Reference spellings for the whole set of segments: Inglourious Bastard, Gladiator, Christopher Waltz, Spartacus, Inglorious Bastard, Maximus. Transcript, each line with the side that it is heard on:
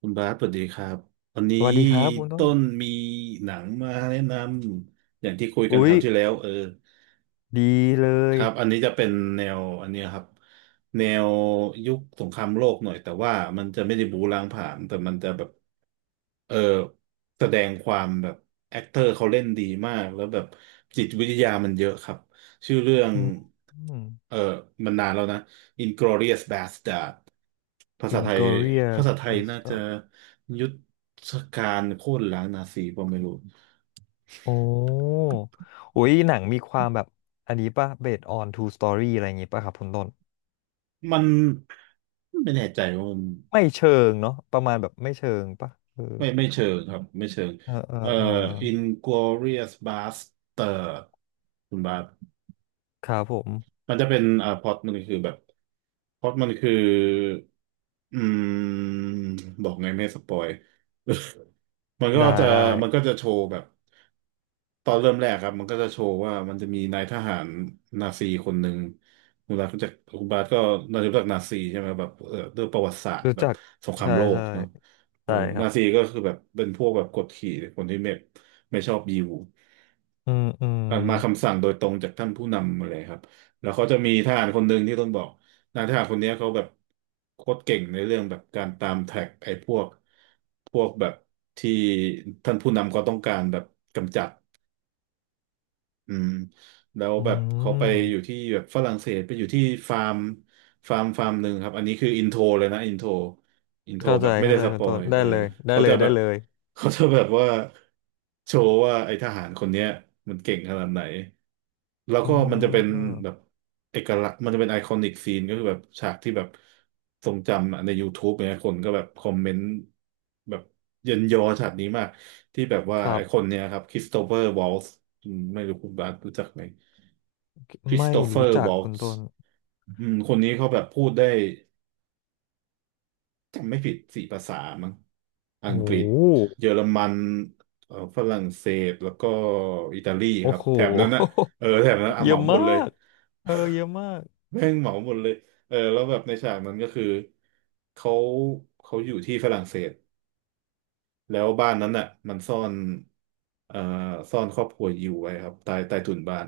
right: คุณบาสสวัสดีครับวันนี้
left: สวัสดีครับคุณต้
right: ต้
left: น
right: นมีหนังมาแนะนำอย่างที่คุยกัน
left: อุ๊
right: ค
left: ย
right: ราวที่แล้ว
left: ดีเล
right: ค
left: ย
right: รับอันนี้จะเป็นแนวอันเนี้ยครับแนวยุคสงครามโลกหน่อยแต่ว่ามันจะไม่ได้บู๊ล้างผลาญแต่มันจะแบบเออแสดงความแบบแอคเตอร์เขาเล่นดีมากแล้วแบบจิตวิทยามันเยอะครับชื่อเรื่อง
left: อืม
right: เออมันนานแล้วนะ i n g l o r i o u s Bastard ภาษาไทยภาษา
left: Inglourious
right: ไทยน่าจะ
left: Bastard
right: ยุทธการโค่นล้างนาซีผมไม่รู้
left: โอ้อุ๊ยหนังมีความแบบอันนี้ป่ะ based on true story อะไรอย่างงี้ป่ะครับคุณต้น
right: มันไม่แน่ใจว่ามัน
left: ไม่เชิงเนาะประมาณแบบไม่เชิงป่ะเออ
right: ไม่เชิงครับไม่เชิง
left: เออเออ
right: เอ่อ
left: เออ
right: Inglorious Bastard คุณบาส
left: ครับผม
right: มันจะเป็นพล็อตมันคือแบบพล็อตมันคืออืมบอกไงไม่ให้สปอย มันก็
left: ได้
right: จะ
left: ได้
right: มันก็จะโชว์แบบตอนเริ่มแรกครับมันก็จะโชว์ว่ามันจะมีนายทหารนาซีคนหนึ่งคุณบาสรู้จักคุณบาสก็น่าจะรู้จักนาซีใช่ไหมแบบด้วยประวัติศาสตร์
left: รู้
right: แบบ
left: จัก
right: สงคราม
left: ใช่
right: โลก
left: ใช่
right: เนาะเอ
left: ใช่
right: อ
left: ครั
right: นา
left: บ
right: ซีก็คือแบบเป็นพวกแบบกดขี่คนที่ไม่ชอบยิว
left: อืมอืม
right: มาคำสั่งโดยตรงจากท่านผู้นำอะไรครับแล้วเขาจะมีทหารคนหนึ่งที่ต้องบอกนายทหารคนเนี้ยเขาแบบโคตรเก่งในเรื่องแบบการตามแท็กไอ้พวกแบบที่ท่านผู้นำเขาต้องการแบบกำจัด อืมแล้ว
left: อื
right: แบบเขา
left: ม
right: ไปอยู่ที่แบบฝรั่งเศสไปอยู่ที่ฟาร์มฟาร์มหนึ่งครับอันนี้คืออินโทรเลยนะอินโทร
left: เข้า
right: แบ
left: ใจ
right: บไม่
left: เข้า
right: ได้
left: ใจ
right: ส
left: คุ
right: ป
left: ณ
right: อ
left: ต้
right: ย
left: นได้เลยได้
right: เขา
left: เล
right: จะ
left: ย
right: แบ
left: ได้
right: บ
left: เลย
right: เขาจะแบบว่าโชว์ว่าไอ้ทหารคนเนี้ยมันเก่งขนาดไหนแล้ว
left: อ่
right: ก็มันจะเป็น
left: า
right: แบบเอกลักษณ์มันจะเป็นไอคอนิกซีนก็คือแบบฉากที่แบบทรงจำอะใน YouTube เนี่ยคนก็แบบคอมเมนต์แบบเยินยอฉากนี้มาก ที่แบบว่า
left: ครั
right: ไอ้คน
left: บ
right: เนี้ยครับคริสโตเฟอร์วอลซ์ไม่รู้คุณบาสรู้จักไหมคริส
left: ไม่
right: โตเฟอ
left: รู้
right: ร์
left: จั
right: ว
left: ก
right: อล
left: คุณ
right: ซ์
left: ต้น
right: อืมคนนี้เขาแบบพูดได้จำไม่ผิด4 ภาษามั้งอั
left: โอ้
right: งกฤษ
left: โห
right: เยอรมันฝรั่งเศสแล้วก็อิตาลีค
left: โอ้
right: รับ
left: โห
right: แถบนั้นอะเออแถบนั้นอ่ะ
left: เย
right: เห
left: อะ
right: มาหม
left: มา
right: ดเลย
left: ก เออเยอะมาก
right: แม่งเหมาหมดเลยเออแล้วแบบในฉากนั้นก็คือเขาเขาอยู่ที่ฝรั่งเศส แล้วบ้านนั้นน่ะมันซ่อนเอ่อซ่อนครอบครัวยิวไว้ครับใต้ถุนบ้าน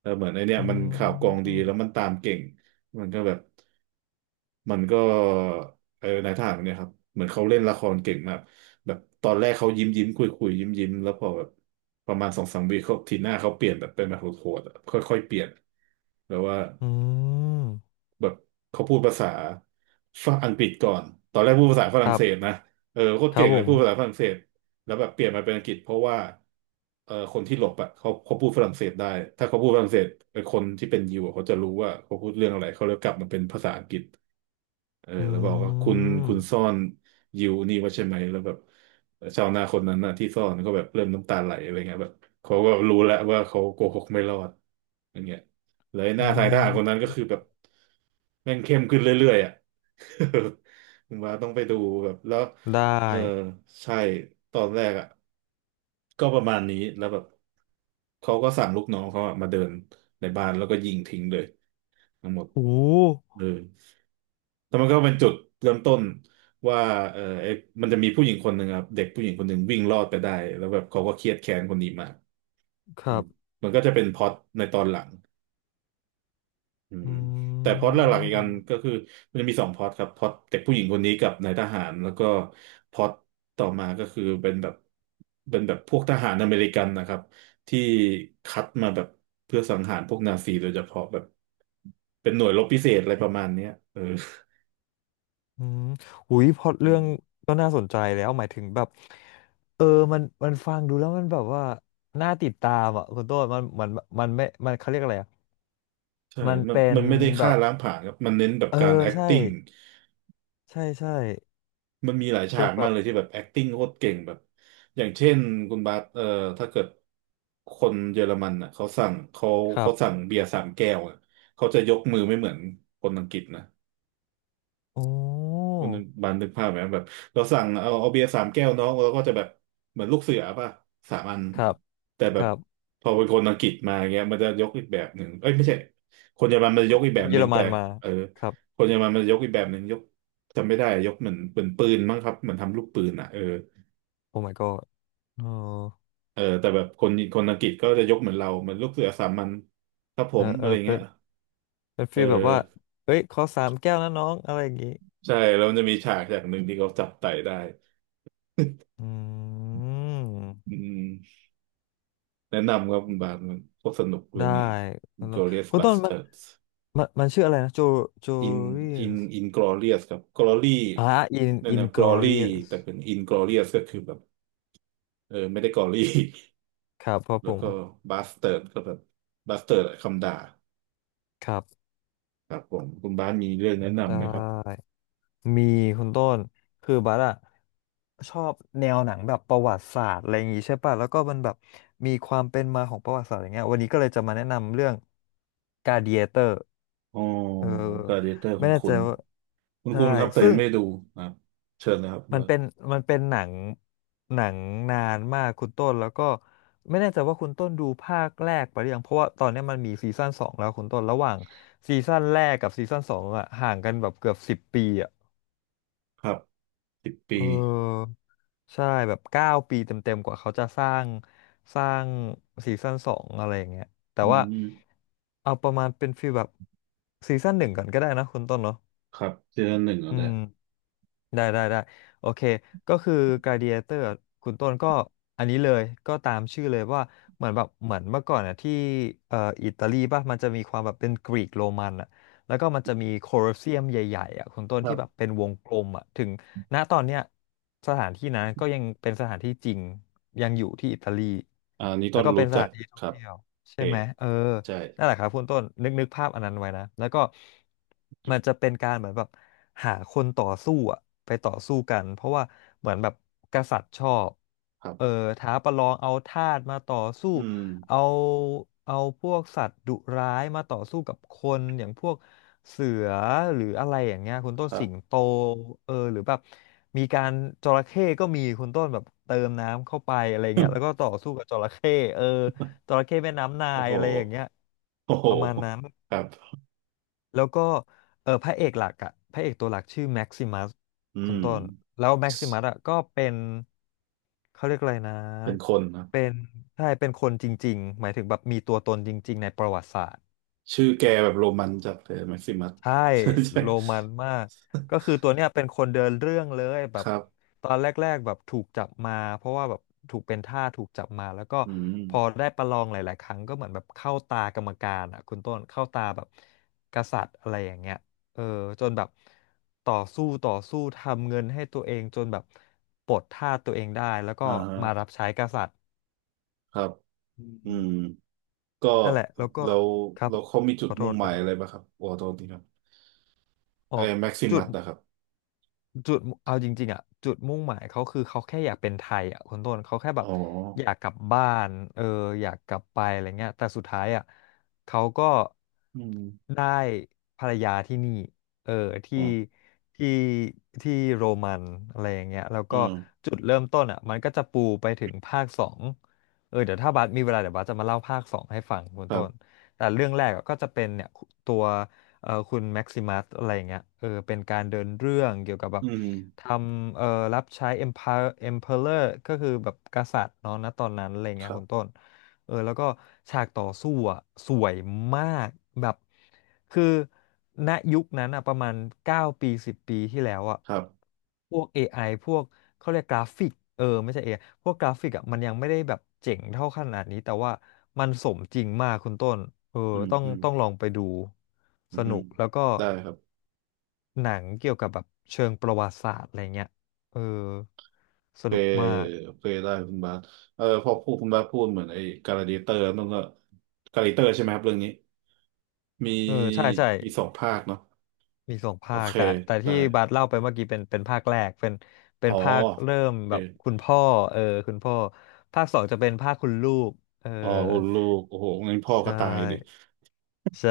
right: แล้วเหมือนไอเนี่ย
left: อื
right: มันข่าวกรองดี
left: ม
right: แล้วมันตามเก่ง มันก็แบบมันก็เออนายทหารคนเนี่ยครับเหมือนเขาเล่นละครเก่งมากแบบตอนแรกเขายิ้มยิ้มคุยคุยยิ้มยิ้มแล้วพอแบบประมาณสองสามวีเขาทีหน้าเขาเปลี่ยนแบบเป็นแบบโหดๆอะค่อยๆ เปลี่ยนแล้วว่า
left: อืม
right: แบบเขาพูดภาษาฝั่งอังกฤษก่อน ตอนแรกพูดภาษาฝ
left: ค
right: รั่ง
left: รั
right: เศส
left: บ
right: นะโคตร
left: ครั
right: เก่
left: บ
right: ง
left: ผ
right: เลยพูดภาษา
left: ม
right: ฝรั่งเศสแล้วแบบเปลี่ยนมาเป็นอังกฤษเพราะว่าคนที่หลบอ่ะเขาพูดฝรั่งเศสได้ถ้าเขาพูดฝรั่งเศสคนที่เป็นยิวอะเขาจะรู้ว่าเขาพูดเรื่องอะไรเขาเลยกลับมาเป็นภาษาอังกฤษ เออ
left: อื
right: แล้วบอกว่าคุณ
left: ม
right: ซ่อนยิวนี่ไว่าใช่ไหมแล้วแบบชาวนาคนนั้นน่ะที่ซ่อนก็แบบเริ่มน้ำตาไหลอะไรเงี้ยแบบเขาก็รู้แล้วว่าเขาโกหกไม่รอดอย่างเงี้ยเลยห
left: อ่
right: น้าทายทหารคนนั้
left: า
right: นก็คือแบบแม่งเข้มขึ้นเรื่อยๆอ่ะ ผมว่าต้องไปดูแบบแล้ว
left: ได้
right: เออใช่ตอนแรกอ่ะก็ประมาณนี้แล้วแบบเขาก็สั่งลูกน้องเขาอะมาเดินในบ้านแล้วก็ยิงทิ้งเลยทั้งหมด
left: โอ้
right: เออ แล้วมันก็เป็นจุดเริ่มต้นว่าไอ้มันจะมีผู้หญิงคนหนึ่งครับเด็กผู้หญิงคนหนึ่งวิ่งรอดไปได้แล้วแบบเขาก็เครียดแค้นคนนี้มาก
left: ค
right: อื
left: รั
right: ม
left: บ
right: มันก็จะเป็นพล็อตในตอนหลังอื
left: อ
right: ม
left: ื
right: แต่พล็อตหลักๆอีกอันก็
left: ม
right: คือมันจะมี2 พล็อตครับพล็อตเด็กผู้หญิงคนนี้กับนายทหารแล้วก็พล็อตต่อมาก็คือเป็นแบบพวกทหารอเมริกันนะครับที่คัดมาแบบเพื่อสังหารพวกนาซีโดยเฉพาะแบบเป็นหน่วยรบพิเศษอะไรประมาณเนี้ย
left: อืมอุ้ยพล็อตเรื่อ
right: อื
left: ง
right: ม
left: ก็น่าสนใจแล้ว หมายถึงแบบเออมันฟังดูแล้วมันแบบว่า น่าติดตามอ่ะคุณต้นมันไม่เขาเรียกอะไรอ่ะ
right: ใช่
left: มัน
right: มัน
left: เป็น
right: ไม่ได้
left: แบ
right: ฆ่า
left: บ
right: ล้างผลาญครับ มันเน้นแบบ
left: เออ
right: การ
left: ใช่
right: acting
left: ใช่ ใช่
right: มันมีหลายฉา
left: เป็น
right: ก
left: แบ
right: มาก
left: บ
right: เลยที่แบบ acting โคตรเก่งแบบ อย่างเช่นคุณบาสถ้าเกิดคนเยอรมันอ่ะเขาสั่งเขา
left: ครั
right: เขา
left: บ
right: สั่งเบียร์3 แก้วอะเขาจะยกมือไม่เหมือนคนอังกฤษนะ
left: โอ้อ
right: คุณบันนึกภาพไหมแบบเราสั่งเอาเบียร์3 แก้วน้องเราก็จะแบบเหมือนลูกเสือป่ะ3 อัน
left: ครับ
right: แต่แบ
left: ค
right: บ
left: รับ
right: พอเป็นคนอังกฤษมาเงี้ยมันจะยกอีกแบบหนึ่งเอ้ยไม่ใช่คนเยอรมันมันจะยกอีกแบ
left: เป็น
right: บ
left: เย
right: ห
left: อ
right: นึ่
left: ร
right: ง
left: มั
right: แต่
left: นมา
right: เออ
left: ครับ
right: คนเยอรมันมันจะยกอีกแบบหนึ่งยกจำไม่ได้ยกเหมือนเป็นปืนมั้งครับเหมือนทำลูกปืนอ่ะเออ
left: โอ้ my god เออ
right: เออแต่แบบคนอังกฤษก็จะยกเหมือนเราเหมือนลูกเสือสามัญครับผ
left: เออ
right: ม
left: เอ
right: อะ
left: อ
right: ไร
left: เป็
right: เงี้
left: น
right: ย
left: เป็น
right: เอ
left: ฟี
right: อ
left: ลแบบว่า เฮ้ย ขอสามแก้วนะน้อง อะไรอย่างงี้
right: ใช่แล้วมันจะมีฉากหนึ่งที่เขาจับไต่ได้
left: อื
right: อื
left: ม
right: ม แนะนำครับคุณบาทมันก็สนุกเรื่
left: ได้
right: องนี้
left: คุณต้น
right: Glorious
left: คุณต้นมัน
right: Bastards
left: มัน มันชื่ออะไรนะ โจโจ
right: In
left: เรีย
right: In
left: ส
right: Inglorious ครับ Glory
left: อ่าอิน
right: นั่น
left: อิน
right: นะ
left: กอ
right: Glory
left: เรียส
right: แต่เป็น Inglorious ก็คือแบบเออไม่ได้ Glory
left: ครับครับ
right: แล้
left: ผ
right: ว
left: ม
right: ก็ Bastard ก็แบบ Bastard คำด่า
left: ครับ
right: ครับผมคุณบ้านมีเรื่องแนะ
left: ได้
right: นำไหมครับ
left: มีคุณต้นคือบัสอะชอบแนวหนังแบบประวัติศาสตร์อะไรอย่างงี้ใช่ป่ะแล้วก็มันแบบมีความเป็นมาของประวัติศาสตร์อย่างเงี้ยวันนี้ก็เลยจะมาแนะนำเรื่องกา a d เ a เตอร์
right: อ๋อ
left: เออ
right: Gladiator
left: ไม่
right: คุณ
left: แน่
right: คุ
left: ใจ
right: ณ
left: ว่า
right: คุณ
left: ใช่
right: คุณครับแต่
left: ซึ่ง
right: ไม่ดูครับเชิญนะครับ
left: มัน
right: ว่า
left: เป็นหนังหนังนานมากคุณต้นแล้วก็ไม่แน่ใจว่าคุณต้นดูภาคแรกไปหรือยังเพราะว่าตอนเนี้ยมันมีซีซั่นสองแล้วคุณต้นระหว่างซีซั่นแรกกับซีซั่นสองอะห่างกันแบบเกือบ10 ปีอะ
right: ครับสิบ
left: เ
right: ปี
left: ออใช่แบบ9 ปีเต็มๆกว่าเขาจะสร้างสร้างซีซั่นสองอะไรอย่างเงี้ยแต่
right: อื
left: ว่า
right: ม
left: เอาประมาณเป็นฟีลแบบซีซั่นหนึ่งก่อนก็ได้นะคุณต้นเนาะ
right: ครับซีซั่นหนึ่งแล้ว
left: อื
right: แหละ
left: ม ได้ได้ได้โอเคก็คือ Gladiator อะคุณต้นก็อันนี้เลยก็ตามชื่อเลยว่าเหมือนแบบเหมือนเมื่อก่อนอ่ะที่เอ่ออิตาลีป่ะมันจะมีความแบบเป็นกรีกโรมันอ่ะแล้วก็มันจะมีโคลอสเซียมใหญ่ๆอ่ะคุณต้น
right: ครั
left: ที่แบบ
right: บ
left: เป็นวงกลมอ่ะถึงณตอนเนี้ยสถานที่นั้นก็ยังเป็นสถานที่จริงยังอยู่ที่อิตาลี
right: อ่านี้
left: แล้
right: ต้
left: ว
right: น
left: ก็เป็
right: รู้
left: นส
right: จั
left: ถา
right: ก
left: นที่ท่
right: ค
left: อง
right: รับ
left: เที่ยว
right: โอเค
left: ใช่ไหมเออ
right: ใช่
left: นั่นแหละครับคุณต้นนึกนึกภาพอันนั้นไว้นะแล้วก็
right: อ
left: มั
right: ยู่
left: นจะเป็นการเหมือนแบบหาคนต่อสู้อะไปต่อสู้กันเพราะว่าเหมือนแบบกษัตริย์ชอบ
right: ครั
left: เออ
right: บ
left: ท้าประลองเอาทาสมาต่อสู้
right: อืม
left: เอาเอาพวกสัตว์ดุร้ายมาต่อสู้กับคนอย่างพวก เสือหรืออะไรอย่างเงี้ยคุณ
right: ค
left: ต้น
right: รั
left: สิง
right: บ
left: โตเออหรือแบบมีการจระเข้ก็มีคุณต้นแบบเติมน้ำเข้าไปอะไรเงี้ยแล้วก็ต่ อสู้กับจระเข้เออจระเข้แม่น้ำนา
right: โอ้
left: ย
right: โห
left: อะไรอย่างเงี้ย
right: โอ้โห
left: ประมาณนั้น
right: ครับ
left: แล้วก็เออพระเอกหลักอะพระเอกตัวหลักชื่อแม็กซิมัส
right: อื
left: คุณ
right: ม
left: ต้นแล้วแม็กซิมัสอะก็เป็นเขาเรียกอะไรนะ
right: เป็นคนนะ
left: เป็นใช่เป็นคนจริงๆหมายถึงแบบมีตัวตนจริงๆในประวัติศาสตร์
right: ชื่อแกแบบโรมันจัดเลยแม็กซิมัส
left: ใช่
right: ใช่ใช่
left: โรมันมากก็คือตัวเนี้ยเป็นคนเดินเรื่องเลยแบ
right: ค
left: บ
right: รับ
left: ตอนแรกๆแบบถูกจับมาเพราะว่าแบบถูกเป็นทาสถูกจับมาแล้วก็
right: อืม
left: พอได้ประลองหลายๆครั้งก็เหมือนแบบเข้าตากรรมการอ่ะคุณต้นเข้าตาแบบกษัตริย์อะไรอย่างเงี้ยเออจนแบบต่อสู้ต่อสู้ทำเงินให้ตัวเองจนแบบปลดทาสตัวเองได้แล้วก็
right: อ่าฮะ
left: มารับใช้กษัตริย์
right: ครับ
left: อื
right: อื
left: ม
right: มก็
left: นั่นแหละแล้วก็
right: แล้ว
left: ครับ
right: แล้วเขามีจุ
left: ข
right: ด
left: อโท
right: มุ่
left: ษ
right: ง
left: ข
right: ห
left: อ
right: มาย
left: โท
right: อะไร
left: ษ
right: บ้างครับโอ้ตอนนี้ครับ
left: อ๋อ
right: ไอ้แม็กซิ
left: จุ
right: มั
left: ด
right: สนะครับ
left: จุดเอาจริงๆอ่ะจุดมุ่งหมายเขาคือเขาแค่อยากเป็นไทยอ่ะคนต้นเขาแค่แบ
right: อ๋อ
left: บอยากกลับบ้านเอออยากกลับไปอะไรเงี้ยแต่สุดท้ายอ่ะเขาก็
right: อืม
left: ได้ภรรยาที่นี่เออที่
right: อ๋อ
left: ที่โรมันอะไรอย่างเงี้ยแล้ว
right: เอ
left: ก็
right: อ
left: จุดเริ่มต้นอ่ะมันก็จะปูไปถึงภาคสองเออเดี๋ยวถ้าบาสมีเวลาเดี๋ยวบาสจะมาเล่าภาคสองให้ฟังคุณ
right: ครั
left: ต้น
right: บ
left: แต่เรื่องแรกอะก็จะเป็นเนี่ยตัว คุณแม็กซิมัสอะไรอย่างเงี้ยเออเป็นการเดินเรื่องเกี่ยวกับแบ
right: อื
left: บ
right: ม
left: ทำรับใช้ Empire Emperor ก็คือแบบกษัตริย์เนาะณตอนนั้นอะไรอย่าง
right: ค
left: เงี้ย
right: รั
left: คุณ
right: บ
left: ต้นเออแล้วก็ฉากต่อสู้อ่ะสวยมากแบบคือณยุคนั้นอ่ะประมาณ9ปี10ปีที่แล้วอ่ะ
right: ครับ
left: พวก AI พวกเขาเรียกกราฟิกเออไม่ใช่เอไอพวกกราฟิกอ่ะมันยังไม่ได้แบบเจ๋งเท่าขนาดนี้แต่ว่ามันสมจริงมากคุณต้นเออ
right: อืม
left: ต้อง
right: อืม
left: ต้องลองไปดู
right: อื
left: สนุ
right: ม
left: กแล้วก็
right: ได้ครับ
left: หนังเกี่ยวกับแบบเชิงประวัติศาสตร์อะไรเงี้ยเออส
right: เค
left: นุก
right: ย
left: มาก
right: เคยได้คุณบาสเออพอพูดคุณบาสพูดเหมือนไอ้การาเดิเตอร์นั่นก็การาเดิเตอร์ใช่ไหมครับเรื่องนี้มี
left: เออใช่ใช่
right: มีสองภาคเนาะ
left: มีสอง
right: โอ
left: ภาค
right: เค
left: แต่แต่
right: ได้
left: ที่บาสเล่าไปเมื่อกี้เป็นเป็นภาคแรกเป็นเป็
right: อ๋
left: น
right: อ
left: ภาคเริ่ม
right: โอเค
left: แบบคุณพ่อเออคุณพ่อภาคสองจะเป็นภาคคุณลูกเออ
right: อ๋อคุณลูกโอ้โหงั้นพ่อ
left: ใช
right: ก็ตายดิ
left: ่ใช่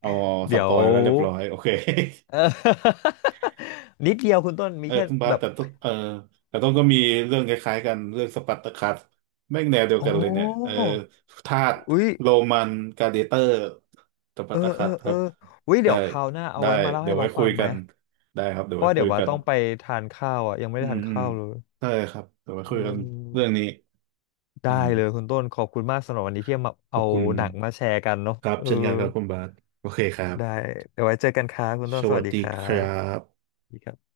right: เอาส
left: เดี๋ย
right: ป
left: ว
right: อยแล้วเรียบร้อยโอเค
left: เออ นิดเดียวคุณต้นมี
right: เออ
left: แค่
right: คุณบาส
left: แบบ
right: แต่ต้องเออแต่ต้องก็มีเรื่องคล้ายๆกันเรื่องสปัร์ตาคัสแม่งแนวเดียว
left: โอ้
right: กันเลยเนี่ยเออทาส
left: อุ้ย
right: โรมันกลาดิเตอร์สปั
left: เออ
right: ร์ตา
left: เอ
right: คั
left: อ
right: สค
left: เอ
right: รั
left: อ
right: บ
left: อุ้ย
right: ได้
left: เดี๋ยวคราวหน้าเอา
right: ได้
left: ไว้มาเล่า
right: เดี๋ย
left: ให้
right: วไว้
left: บาส
right: คุ
left: ฟั
right: ย
left: งไห
right: กั
left: ม
right: นได้ครับเดี๋ย
left: เพ
right: ว
left: ราะ
right: ไว้
left: ว่า
right: คุ
left: เดี๋ย
right: ย
left: วว่า
right: กัน
left: ต้องไปทานข้าวอ่ะยังไม่
right: อื
left: ได้
right: ม
left: ทาน
right: อืม
left: ข้าวเลย
right: ได้ครับเดี๋ยวไว้
left: อื
right: คุยกัน
left: ม
right: เรื่องนี้อื
left: ได้
right: ม
left: เลยคุณต้นขอบคุณมากสำหรับวันนี้ที่มา
right: ขอ
left: เอา
right: บคุณ
left: หนังมาแชร์กันเนาะ
right: ครับ
left: เออ
right: เช่นกันครับคุณบาสโอเคครั
left: ได้
right: บ
left: เดี๋ยวไว้เจอกันครับคุณ
right: ส
left: ต้นส
right: วั
left: วัส
right: ส
left: ดี
right: ดี
left: ครั
right: ค
left: บ
right: รับ
left: สวัสดีครับ